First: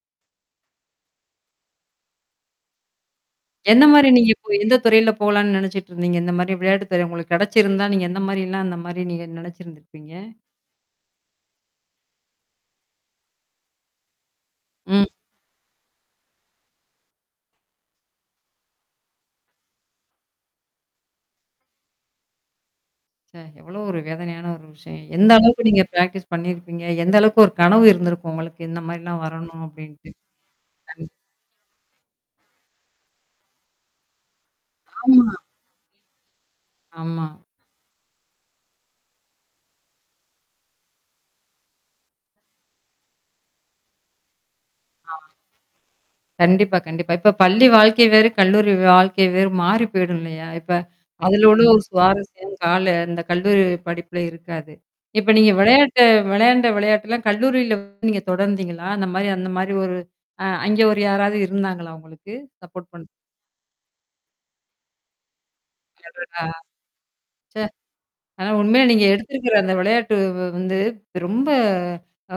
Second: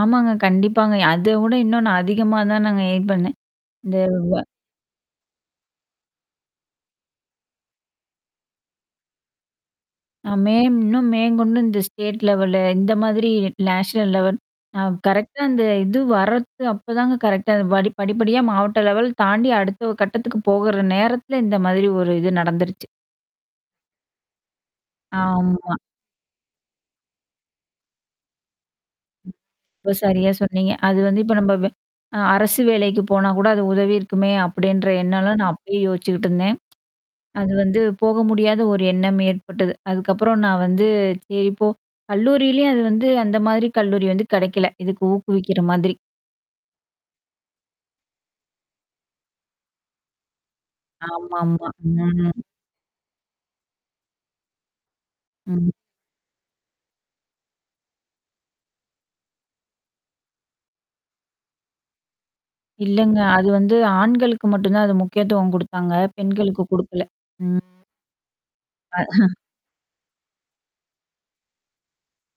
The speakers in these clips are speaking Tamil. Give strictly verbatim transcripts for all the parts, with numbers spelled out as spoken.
ஆமாங்க. கண்டிப்பாங்க. அதவிட இன்னும் நான் அதிகமா தான் நாங்க எயிம் பண்ணேன். இந்த எந்தமாரி நீங்க இவ்வ இப்போ எந்த துறையில போலான்னு நினச்சிட்டு இருந்தீங்க? இந்தமாரி விளையாட்டு துறை உங்களுக்கு கிடைச்சிருந்தா, நீங்க எந்த மாரிலாம், அந்தமாரி நீங்க நினச்சிருந்திருப்பீங்க? மே இன்னும் இன்னும் மேங்கொண்டு இந்த ஸ்டேட் லெவலு இந்தமாரி நேஷனல் லெவல். அ ம். கரெக்ட்டா அந்த இது வர்றது அப்ப தாங்க கரெக்ட்டா அ படி படிப்படியா மாவட்ட லெவல் தாண்டி அடுத்த கட்டத்துக்கு போகுற நேரத்தல இந்த மாதிரி ஒரு இது நடந்துருச்சு. சே! எவ்வளோ ஒரு வேதனையான ஒரு விஷயம். எந்த அளவுக்கு ஆமா. நீங்க பிரக்டிஸ் பண்ணியிருப்பீங்க? எந்த அளவுக்கு ஒரு கனவு இருந்திருக்கும் உங்களுக்கு. இந்தமாரிலாம் [unintelligible] வரணும் அப்பிடின்ட்டு. சரியா சொன்னீங்க. அது [unintelligible] வந்து இப்ப நம்ப அ அரசு வேலைக்கு போனா கூட அது உதவி இருக்குமே! அப்பிடின்ற ஆமா. எண்ணம்லாம் நான் அப்பயே யோசிச்சுக்கிட்டு இருந்தேன். ஆமா. அது வந்து போக முடியாத ஒரு எண்ணம் ஏற்பட்டது. அதுக்கப்புறம் நான் வந்து சரி போ கல்லூரியிலயும் அது வந்து அந்த மாதிரி கல்லூரி வந்து கிடைக்கல. இதுக்கு ஆ. ஊக்குவிக்கிற மாதிரி. கண்டிப்பா, கண்டிப்பா. இப்ப பள்ளி வாழ்க்கை வேறு, கல்லூரி வாழ்க்கை வேறு மாறி போயிடும் இல்லயா! இப்ப அதுல உள்ள ஆமாமா. ஒரு ம். சுவாரஸ்யம் கால அந்த கல்லூரி படிப்பில இருக்காது. இப்ப நீங்க ம். விளையாட்ட விளையாண்ட விளையாட்டுல்லாம் கல்லூரியில வந்து நீங்க தொடர்ந்தீங்களா? அந்தமாரி அந்தமாரி ஒரு அ அங்க ஒரு யாராவது இருந்தாங்களா உங்களுக்கு? சப்போர்ட் பண் இல்லங்க. அது வந்து ஆண்களுக்கு மட்டும் தான் அது முக்கியத்துவம் குடுத்தாங்க. அடடா! பெண்களுக்கு குடுக்கல. சே! ம். ஆனா, உண்மையில அ. நீங்க எடுத்திருக்கிற அந்த விளையாட்டு வ் வந்து ரொம்ப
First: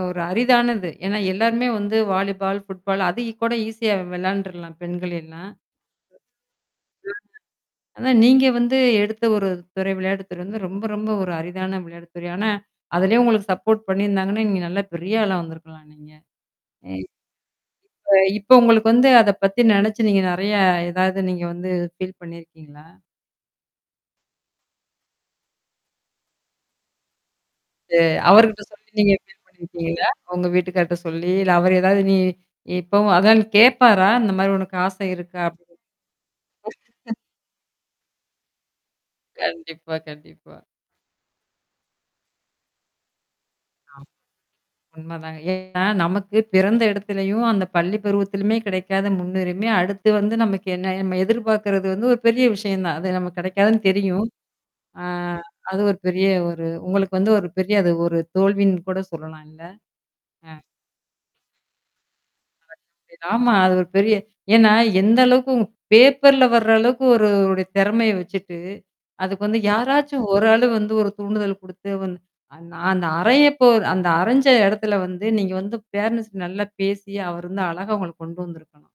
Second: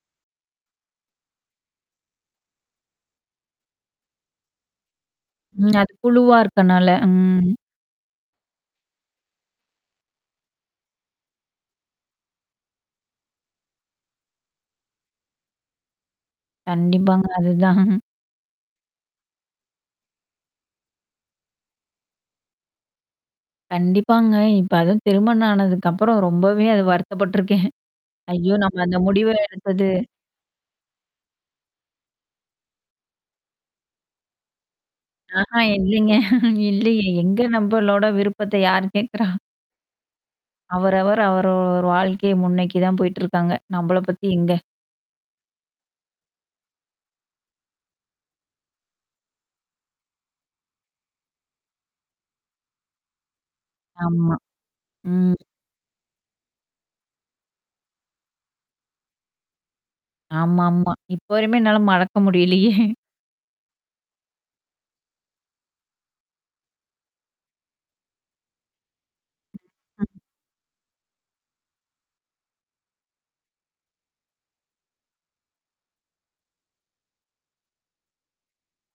ஒரு அரிதானது. ஏன்னா எல்லாருமே வந்து வாலிபால், ஃபுட்பால் அதுக்கு கூட ஈஸியா விளையாண்டுர்லாம் பெண்கள் எல்லாம். ம். அது குழுவா இருக்கனால. ம். [unintelligible] அதான் நீங்க வந்து எடுத்த ஒரு துறை, விளையாட்டுத்துறை வந்து ரொம்ப ரொம்ப ஒரு அரிதான விளையாட்டுத்துறை. ஆனா, அதிலேயே உங்களுக்கு சப்போர்ட் பண்ணியிருந்தாங்கன்னா, நீங்க நல்லா பெரிய ஆளா வந்திருக்கலாம் நீங்க. அ. கண்டிப்பாங்க. அதுதான். அ இப்ப உங்களுக்கு வந்து அத பத்தி நினச்சு நீங்க நெறையா, எதாவது நீங்க வந்து ஃபீல் பண்ணியிருக்கீங்களா? கண்டிப்பாங்க. இப்ப அதுவும் திருமணம் ஆனதுக்கப்புறம் ரொம்பவே அது வருத்தப்பட்டுருக்கேன். சே! ஐயோ! அவர்கிட்ட நம்ம சொல்லி அந்த நீங்க முடிவ எடுத்தது [unintelligible] உங்க வீட்டுக்கார்ட்ட சொல்லி. இல்ல அவரு ஏதாவது நீ இப்பவும் அதான் நீ கேட்பாரா? அந்தமாரி உனக்கு ஆசை இருக்கா? ஆஹா. அப்பிடின்னு? இல்லைங்க. இல்லயே. எங்க நம்பளோட விருப்பத்த யார் கேட்குறா? கண்டிப்பா, கண்டிப்பா. அவரவர் அவரவர் வாழ்க்கைய முன்னோக்கி தான் போயிட்டுருக்காங்க. நம்பள [unintelligible] பத்தி எங்க? உண்மை தாங்க. ஏன்னா நமக்கு பிறந்த இடத்துலயும், அந்த பள்ளி பருவத்திலயுமே கிடைக்காத முன்னுரிமை, அடுத்து வந்து நமக்கு என்ன நம்ம எதிர்பார்கிறது வந்து ஒரு பெரிய விஷயம் தான். அது நமக்கு கிடைக்காதுன்னு தெரியும். ஆமா. ஆ ம். அது ஒரு பெரிய ஒரு உங்களுக்கு வந்து ஒரு பெரிய அது ஒரு தோல்வின்னு கூட சொல்லலாம் இல்ல? அ. ஆமாமா. இப்போ வரையுமே என்னால மறக்க முடியலையே! ஆமா. அது ஒரு பெரிய ஏன்னா எந்த அளவுக்கு உ பேப்பர்ல வர அளவுக்கு ஒரு, ஒருவருடைய திறமைய வச்சுட்டு, அதுக்கு வந்து யாராச்சும் ஒரு ஆளு வந்து ஒரு தூண்டுதல் குடுத்து வந் அந் நான் அந்த அறையபோர் அந்த அறைஞ்ச இடத்துல வந்து நீங்க வந்து பேரன்ட்ஸ் நல்லா பேசி அவர் வந்து அழகா உங்கள கொண்டு வந்திருக்கலாம்.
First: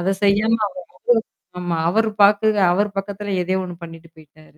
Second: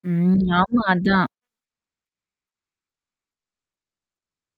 அத ம். செய்யாம அவர் ஆமா. அதான். வந்து ஆமா. அவர் பாக்குக அவர் பக்கத்தில எதையோ ஒண்ணு பண்ணிட்டு போயிட்டாரு.